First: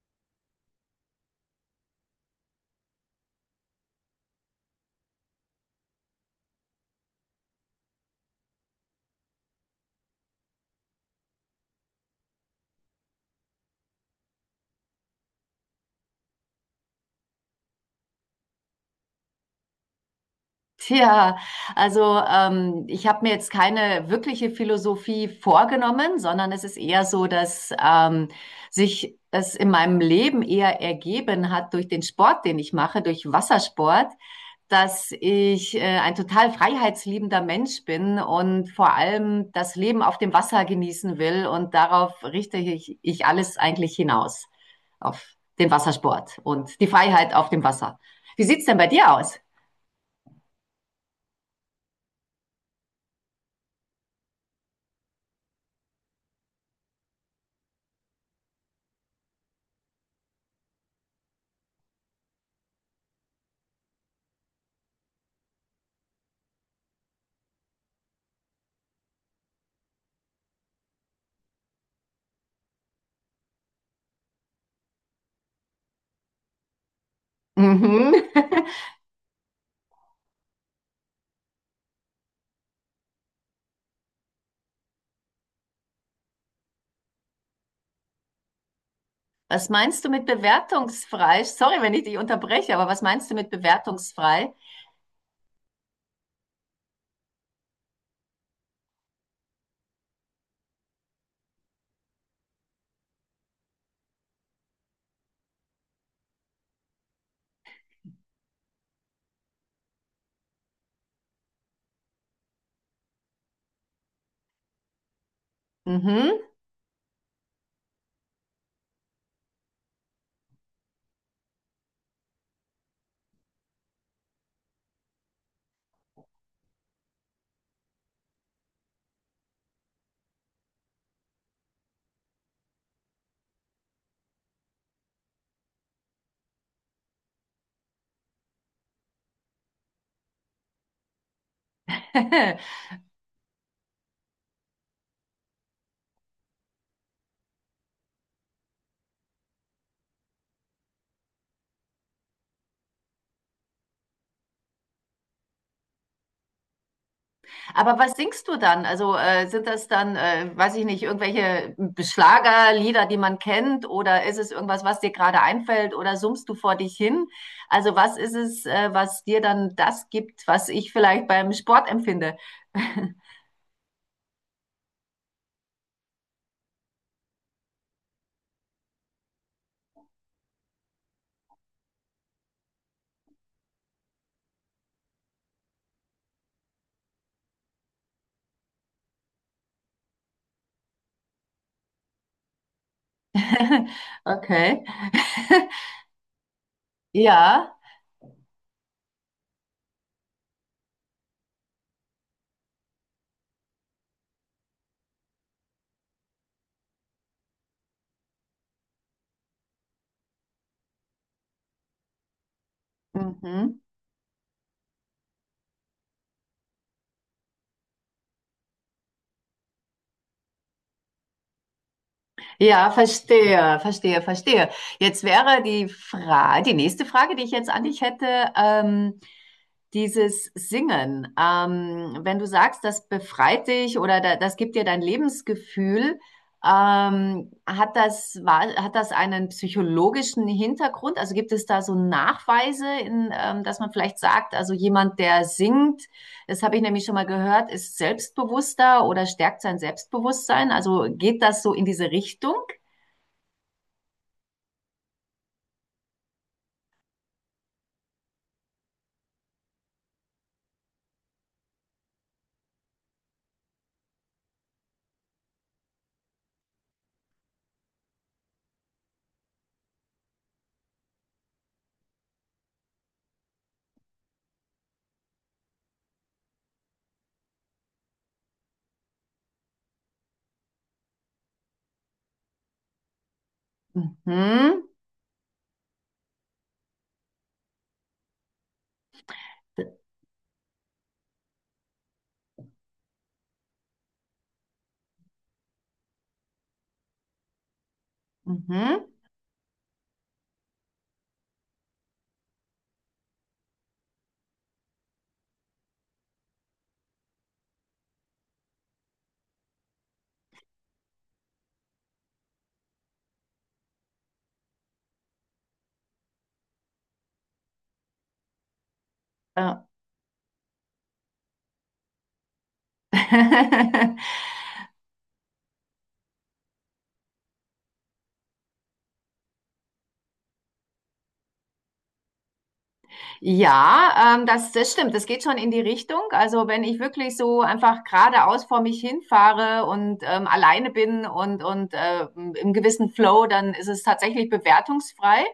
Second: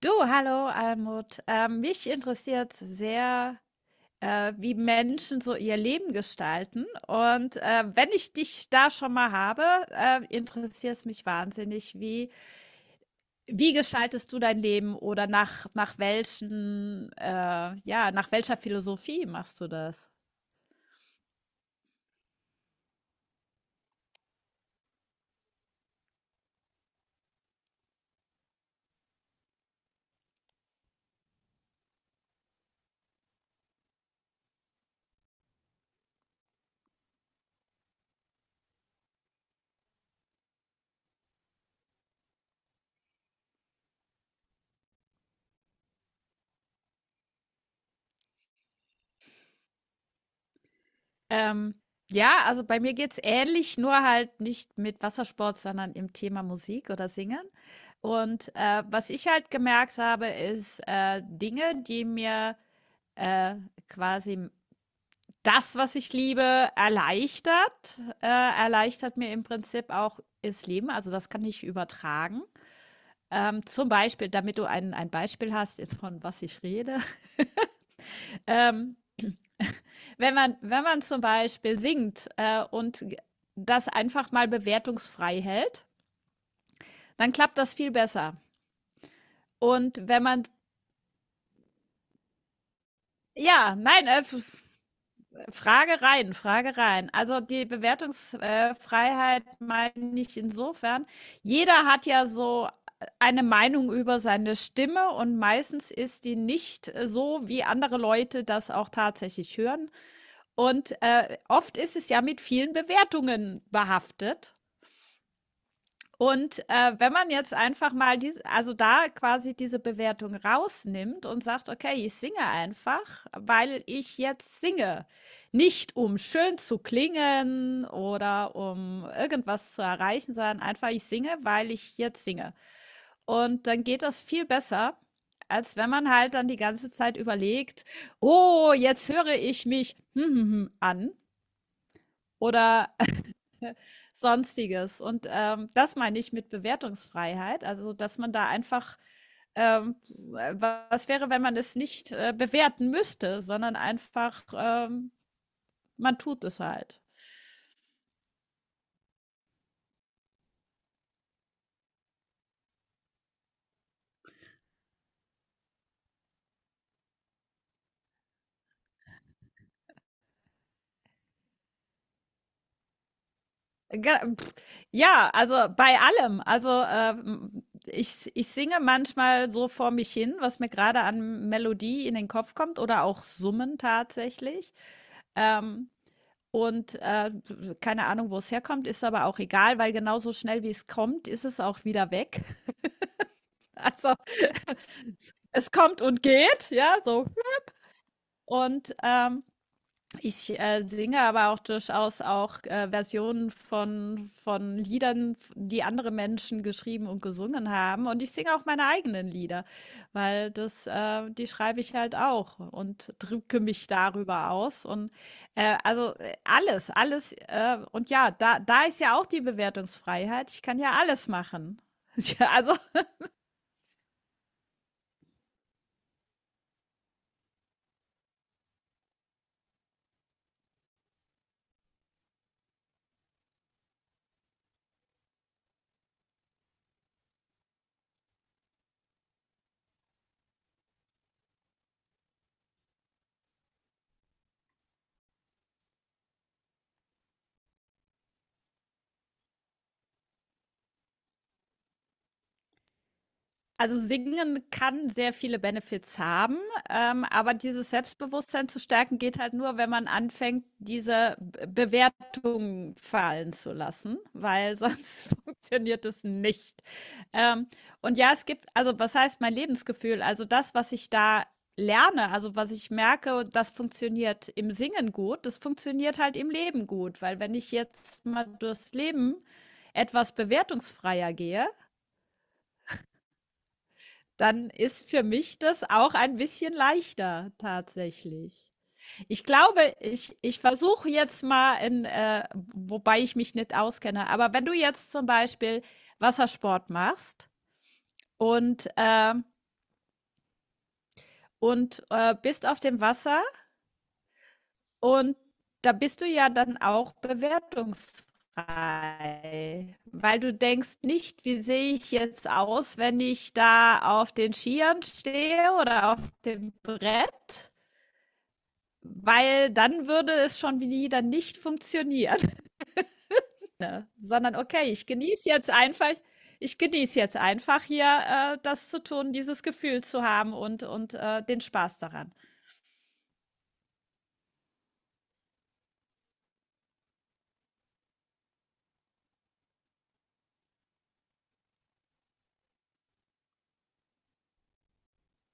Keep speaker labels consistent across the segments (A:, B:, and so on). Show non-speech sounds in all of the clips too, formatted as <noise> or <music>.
A: Du, hallo Almut. Mich interessiert sehr, wie Menschen so ihr Leben gestalten. Und wenn ich dich da schon mal habe, interessiert es mich wahnsinnig, wie gestaltest du dein Leben oder nach welchen, ja, nach welcher Philosophie machst du das?
B: <laughs> Tja, ich habe mir jetzt keine wirkliche Philosophie vorgenommen, sondern es ist eher so, dass sich es in meinem Leben eher ergeben hat durch den Sport, den ich mache, durch Wassersport, dass ich ein total freiheitsliebender Mensch bin und vor allem das Leben auf dem Wasser genießen will und darauf richte ich alles eigentlich hinaus, auf den Wassersport und die Freiheit auf dem Wasser. Wie sieht's denn bei dir aus?
A: Ähm, ja, also bei mir geht's ähnlich, nur halt nicht mit Wassersport, sondern im Thema Musik oder Singen. Und, was ich halt gemerkt habe, ist, Dinge, die mir, äh, quasi das, was ich liebe, erleichtert mir im Prinzip auch das Leben. Also, das kann ich übertragen. Zum Beispiel, damit du ein Beispiel hast, <laughs> von was ich rede,
B: Mhm.
A: <laughs>
B: <laughs>
A: ähm wenn man zum Beispiel singt, und g das einfach mal bewertungsfrei hält, dann klappt das viel besser.
B: Was meinst du
A: Und wenn
B: mit
A: man
B: bewertungsfrei? Sorry, wenn ich dich unterbreche, aber was meinst du mit
A: ja, nein, F
B: bewertungsfrei?
A: Frage rein, Frage rein. Also, die Bewertungsfreiheit meine ich insofern, jeder hat ja so eine Meinung über seine Stimme und meistens ist die nicht, so, wie andere Leute das auch tatsächlich hören. Und, oft ist es ja mit vielen Bewertungen behaftet.
B: Mhm.
A: Und, wenn man jetzt einfach mal diese, also, da quasi diese Bewertung rausnimmt und sagt: „Okay, ich singe einfach, weil ich jetzt singe, nicht um schön zu klingen oder um irgendwas zu erreichen, sondern einfach ich singe, weil ich jetzt singe.“ Und dann geht das viel besser, als wenn man halt dann die ganze Zeit überlegt: „Oh, jetzt höre ich mich hm hm hm an“
B: <laughs>
A: oder Sonstiges. Und das meine ich mit Bewertungsfreiheit, also dass man da einfach, was wäre, wenn man es nicht bewerten müsste, sondern einfach, man tut es halt.
B: Aber was singst du dann? Also sind das dann, weiß ich nicht, irgendwelche Schlagerlieder, die man kennt, oder ist es irgendwas, was dir gerade einfällt, oder summst du vor dich hin? Also was ist es, was dir dann das gibt, was ich vielleicht beim Sport empfinde?
A: Ge- Ja, also bei allem. Also ich singe manchmal so vor mich hin, was mir gerade an Melodie in den Kopf kommt oder auch summen tatsächlich. Ähm, Und keine Ahnung, wo es herkommt, ist aber auch egal, weil genauso schnell, wie es kommt, ist es auch wieder weg. <laughs>
B: <laughs>
A: Also,
B: Okay. <laughs>
A: es kommt und geht, ja, so.
B: Ja.
A: Und, ähm Ich, singe aber auch durchaus auch, Versionen von Liedern, die andere Menschen geschrieben und gesungen haben und ich singe auch meine eigenen Lieder, weil das die schreibe ich halt auch und drücke
B: Mhm.
A: mich darüber aus und, alles, und ja, da ist ja auch die Bewertungsfreiheit. Ich kann ja alles machen. <laughs> Ja,
B: Ja, verstehe, verstehe, verstehe. Jetzt wäre die Frage, die nächste Frage, die ich jetzt an dich hätte, ähm, dieses Singen. Wenn du sagst, das befreit dich das gibt dir dein Lebensgefühl, ähm, hat das einen psychologischen Hintergrund? Also gibt es da so Nachweise, dass man vielleicht sagt, also jemand, der singt, das habe ich nämlich schon mal gehört, ist selbstbewusster oder stärkt sein Selbstbewusstsein? Also geht das so in diese Richtung?
A: also Singen kann sehr viele Benefits haben, aber dieses Selbstbewusstsein zu stärken geht halt nur, wenn man anfängt, Bewertungen fallen zu lassen, weil sonst <laughs> funktioniert es nicht. Ähm, und ja, es gibt, also was heißt mein Lebensgefühl? Also das, was ich da lerne, also was ich merke, das funktioniert im Singen gut, das funktioniert halt im Leben gut, weil wenn ich jetzt mal durchs Leben etwas bewertungsfreier gehe, dann
B: Mhm.
A: ist für mich das auch ein bisschen leichter tatsächlich. Ich glaube, ich versuche jetzt mal in wobei ich mich nicht auskenne, aber wenn du jetzt zum Beispiel Wassersport machst und,
B: Mhm.
A: ähm und, bist auf dem Wasser und da bist du ja dann auch bewertungsfrei, weil du denkst nicht: „Wie sehe ich jetzt aus, wenn ich da auf den Skiern stehe oder auf dem Brett?“ Weil
B: Ja.
A: dann würde es schon wieder nicht funktionieren, <laughs> ne?
B: <laughs>
A: Sondern: „Okay, ich genieße jetzt einfach ich genieße jetzt einfach hier, das zu tun, dieses Gefühl zu haben und den Spaß daran.“
B: Ja, das stimmt. Das geht schon in die Richtung. Also wenn ich wirklich so einfach geradeaus vor mich hinfahre und alleine bin und im gewissen Flow, dann ist es tatsächlich bewertungsfrei.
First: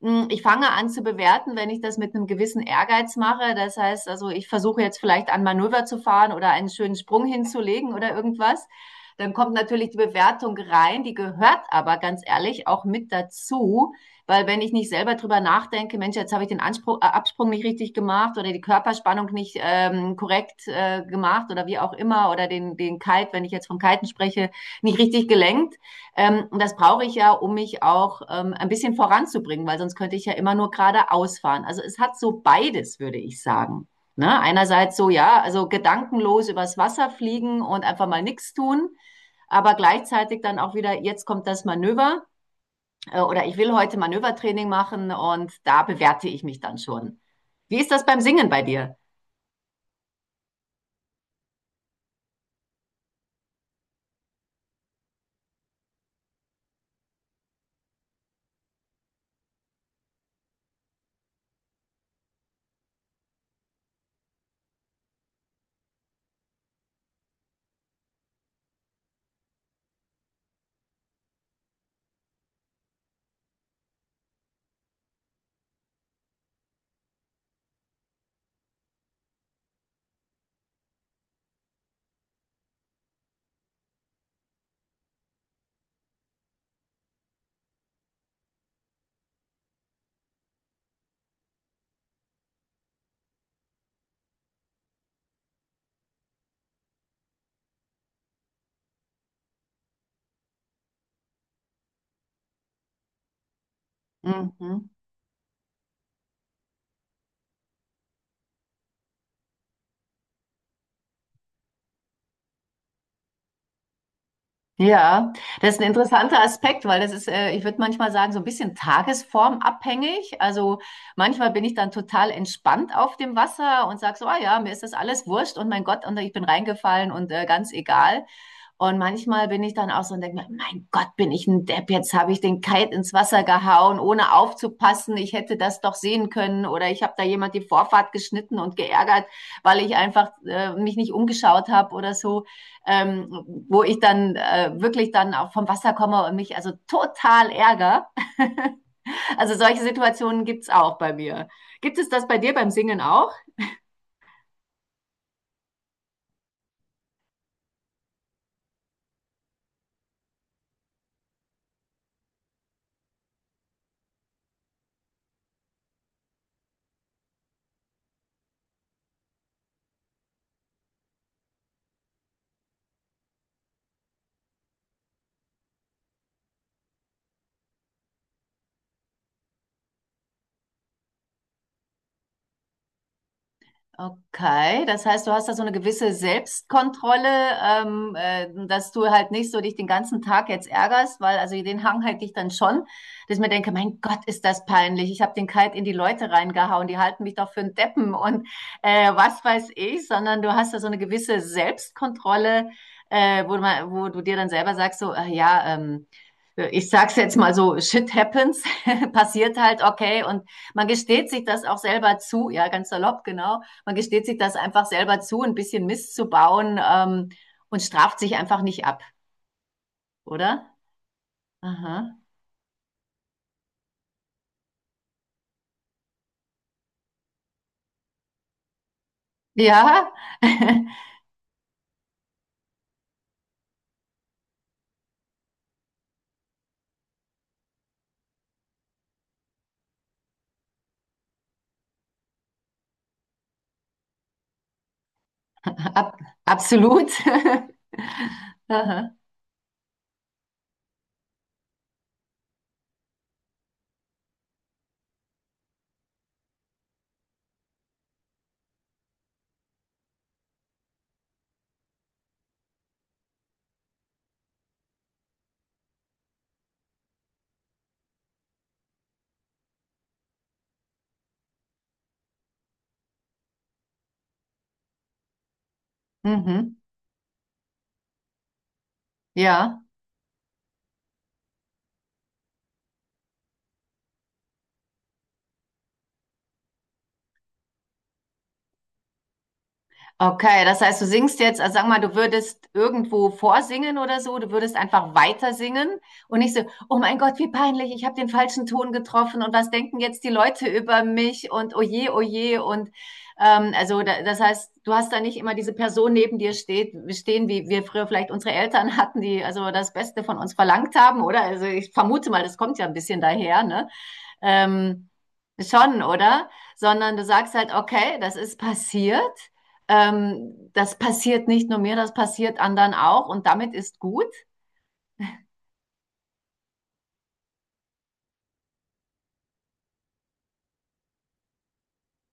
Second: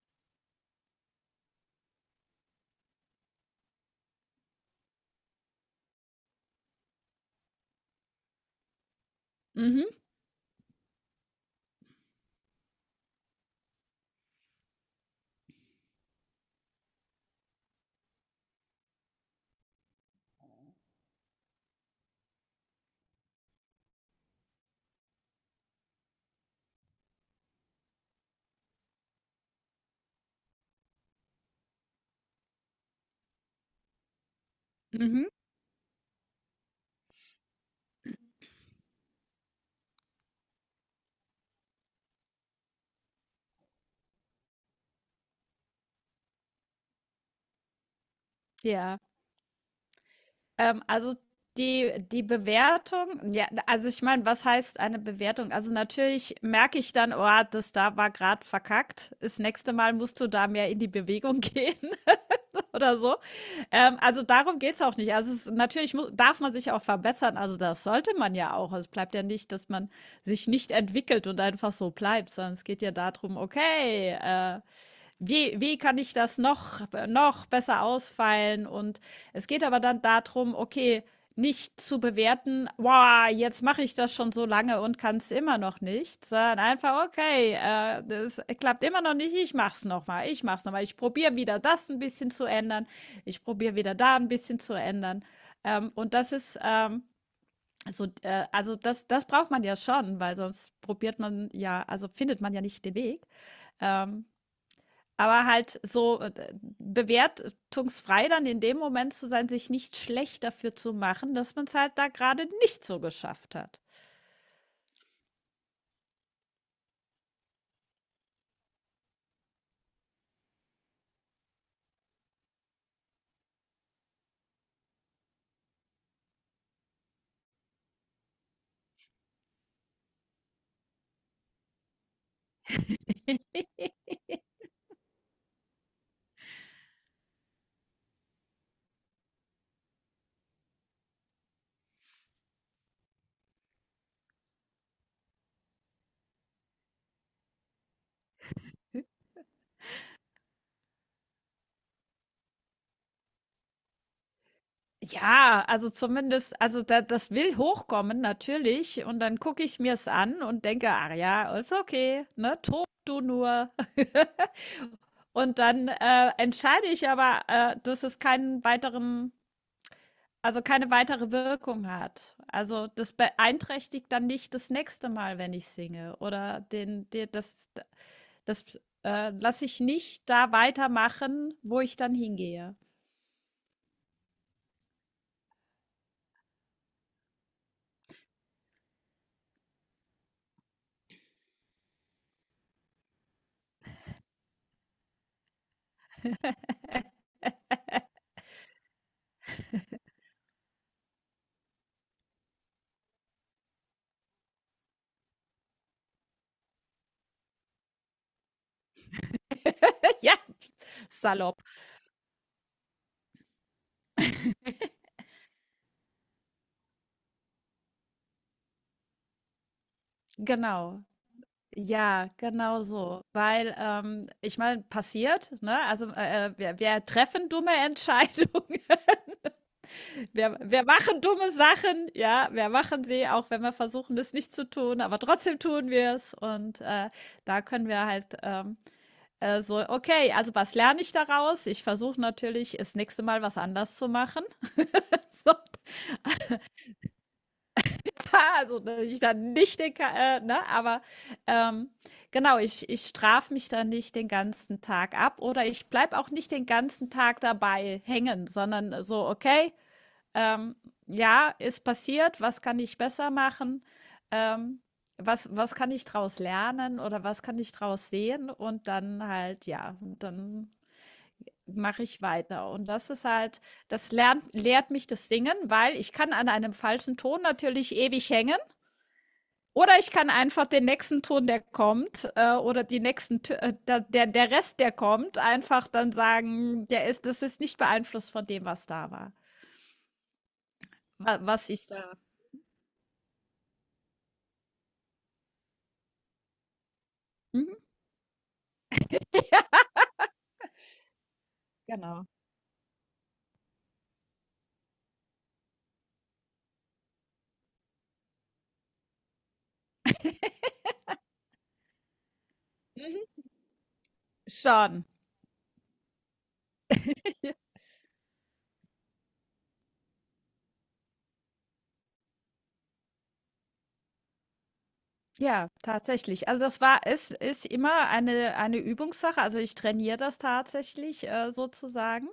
B: Ich fange an zu bewerten, wenn ich das mit einem gewissen Ehrgeiz mache. Das heißt, also ich versuche jetzt vielleicht ein Manöver zu fahren oder einen schönen Sprung hinzulegen oder irgendwas. Dann kommt
A: Mhm,
B: natürlich die Bewertung rein, die gehört aber ganz ehrlich auch mit dazu, weil wenn ich nicht selber drüber nachdenke, Mensch, jetzt habe ich den Anspruch, Absprung nicht richtig gemacht oder die Körperspannung nicht korrekt gemacht oder wie auch immer oder den Kite, wenn ich jetzt vom Kiten spreche, nicht richtig gelenkt. Und das brauche ich ja, um mich auch ein bisschen voranzubringen, weil sonst könnte ich ja immer nur geradeaus fahren. Also es hat so beides, würde ich sagen. Ne? Einerseits so,
A: mhm,
B: ja, also gedankenlos übers Wasser fliegen und einfach mal nichts tun, aber gleichzeitig dann auch wieder, jetzt kommt das Manöver oder ich will heute Manövertraining machen und da bewerte ich mich dann schon. Wie ist das beim Singen bei dir?
A: ja. Also, die Bewertung ja, also, ich meine, was heißt eine Bewertung? Also, natürlich merke ich dann: „Oh, das da war gerade verkackt. Das nächste Mal musst du da mehr in die Bewegung <laughs> gehen.“ <laughs> oder so. Also darum geht es auch nicht. Natürlich muss, darf man sich auch verbessern. Also das sollte man ja auch. Es bleibt ja nicht, dass man sich nicht entwickelt und einfach so bleibt, sondern es geht ja darum, okay, wie kann ich das noch besser ausfeilen? Und es geht aber dann darum, okay, nicht zu bewerten: „Wow, jetzt mache ich das schon so lange und kann es immer noch nicht“, sondern einfach: „Okay, das klappt immer noch nicht, ich mache es noch mal. Ich mache es noch mal. Ich probiere wieder das ein bisschen zu ändern. Ich probiere wieder da ein bisschen zu ändern.“ und das ist, so also das braucht man ja schon, weil sonst probiert man ja also findet man ja nicht den Weg. Ähm
B: Mhm.
A: aber halt so, bewertungsfrei dann in dem Moment zu sein, sich nicht schlecht dafür zu machen, dass man es halt da gerade nicht so geschafft hat.
B: Ja, das ist ein interessanter Aspekt, weil das ist, ich würde manchmal sagen, so ein bisschen tagesformabhängig. Also manchmal bin ich dann total entspannt auf dem Wasser und sage so, ah ja, mir ist das alles wurscht und mein Gott, und ich bin reingefallen und ganz egal. Und manchmal bin ich dann auch so und denke mir, mein Gott, bin ich ein Depp, jetzt habe ich den Kite ins Wasser gehauen, ohne aufzupassen. Ich hätte das doch sehen können oder ich habe da jemand die Vorfahrt geschnitten und geärgert, weil ich einfach mich nicht umgeschaut habe oder so, wo ich dann wirklich dann auch vom Wasser komme und mich also total ärgere. <laughs> Also solche Situationen gibt's auch bei mir. Gibt es das bei dir beim Singen auch?
A: Ja, also zumindest also da das will hochkommen natürlich und dann gucke ich mir es an und denke: „Ach ja, ist okay, ne? Tob du nur.“ <laughs> Und dann, entscheide ich aber, dass es keinen weiteren Also, keine weitere Wirkung hat. Also, das beeinträchtigt dann nicht das nächste Mal, wenn ich singe oder den de das das, lasse ich nicht da weitermachen, wo ich dann hingehe.
B: Okay, das heißt, du hast da so eine gewisse Selbstkontrolle, dass du halt nicht so dich den ganzen Tag jetzt ärgerst, weil also den Hang hätte ich dann schon, dass ich mir denke, mein Gott, ist das peinlich. Ich habe den Kalt in die Leute reingehauen, die halten mich doch für einen Deppen und was weiß ich, sondern du hast da so eine gewisse Selbstkontrolle, wo du dir dann selber sagst, so, ich sag's jetzt mal so, shit happens, <laughs> passiert halt,
A: <laughs>
B: okay,
A: Ja,
B: und man gesteht sich
A: salopp.
B: das auch selber zu, ja, ganz salopp, genau, man gesteht sich das einfach selber zu, ein bisschen Mist zu bauen und straft sich einfach nicht ab, oder?
A: Genau.
B: Aha.
A: Ja, genau so. Weil, ich meine, passiert, ne? Also, wir treffen dumme <laughs> Entscheidungen.
B: Ja, <laughs>
A: Wir machen dumme Sachen, ja, wir machen sie, auch wenn wir versuchen, das nicht zu tun, aber trotzdem tun wir es. Und da können wir halt so, okay, also was lerne ich daraus? Ich versuche natürlich, das nächste Mal was anders zu machen. <laughs> so,
B: ab, absolut. <laughs>
A: also, dass
B: Aha.
A: ich dann nicht den, Ka- ne, aber ähm, genau, ich strafe mich dann nicht den ganzen Tag ab oder ich bleibe auch nicht den ganzen Tag dabei hängen, sondern so, okay, Ähm, ja, ist passiert, was kann ich besser machen? Ähm, was kann ich draus lernen oder was kann ich draus sehen? Und dann halt, ja, dann mache ich weiter. Und das ist halt, lehrt mich das Singen, weil ich kann an einem
B: Mhm.
A: falschen Ton natürlich ewig hängen.
B: Ja.
A: Oder ich kann einfach den nächsten Ton, der kommt, oder die nächsten, der Rest, der kommt, einfach dann sagen, der ist, das ist nicht beeinflusst von dem, was da war,
B: Okay, das heißt, du
A: wa-
B: singst jetzt,
A: was
B: also
A: ich
B: sag mal,
A: da.
B: du würdest irgendwo vorsingen oder so, du würdest einfach weiter singen und nicht so, oh mein Gott, wie
A: Mhm,
B: peinlich, ich habe den falschen Ton getroffen und was denken jetzt die Leute über mich und oh
A: genau.
B: je und also da, das heißt, du hast da nicht immer diese Person neben dir stehen, wie wir früher vielleicht unsere Eltern hatten, die also das Beste von uns verlangt haben, oder? Also ich vermute mal, das kommt ja ein bisschen
A: Mhm,
B: daher, ne?
A: schon.
B: Ähm, schon, oder? Sondern du
A: Ja.
B: sagst halt, okay, das ist passiert das passiert nicht nur mir, das passiert anderen auch und damit ist gut.
A: Ja, tatsächlich. Also das war es ist immer eine Übungssache. Also, ich trainiere das tatsächlich, sozusagen.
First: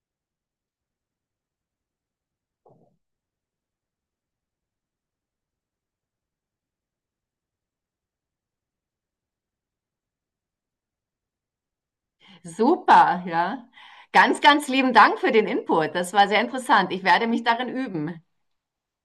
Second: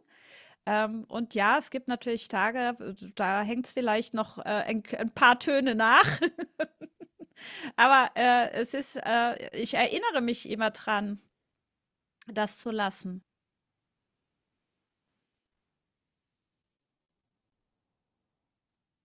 A: Und ja, es gibt natürlich Tage, w da hängt's vielleicht noch, ein k paar Töne nach, <laughs> aber, es ist ich erinnere mich immer dran, das zu
B: Super,
A: lassen.
B: ja. Ganz, ganz lieben Dank für den Input. Das war sehr interessant. Ich werde mich darin üben.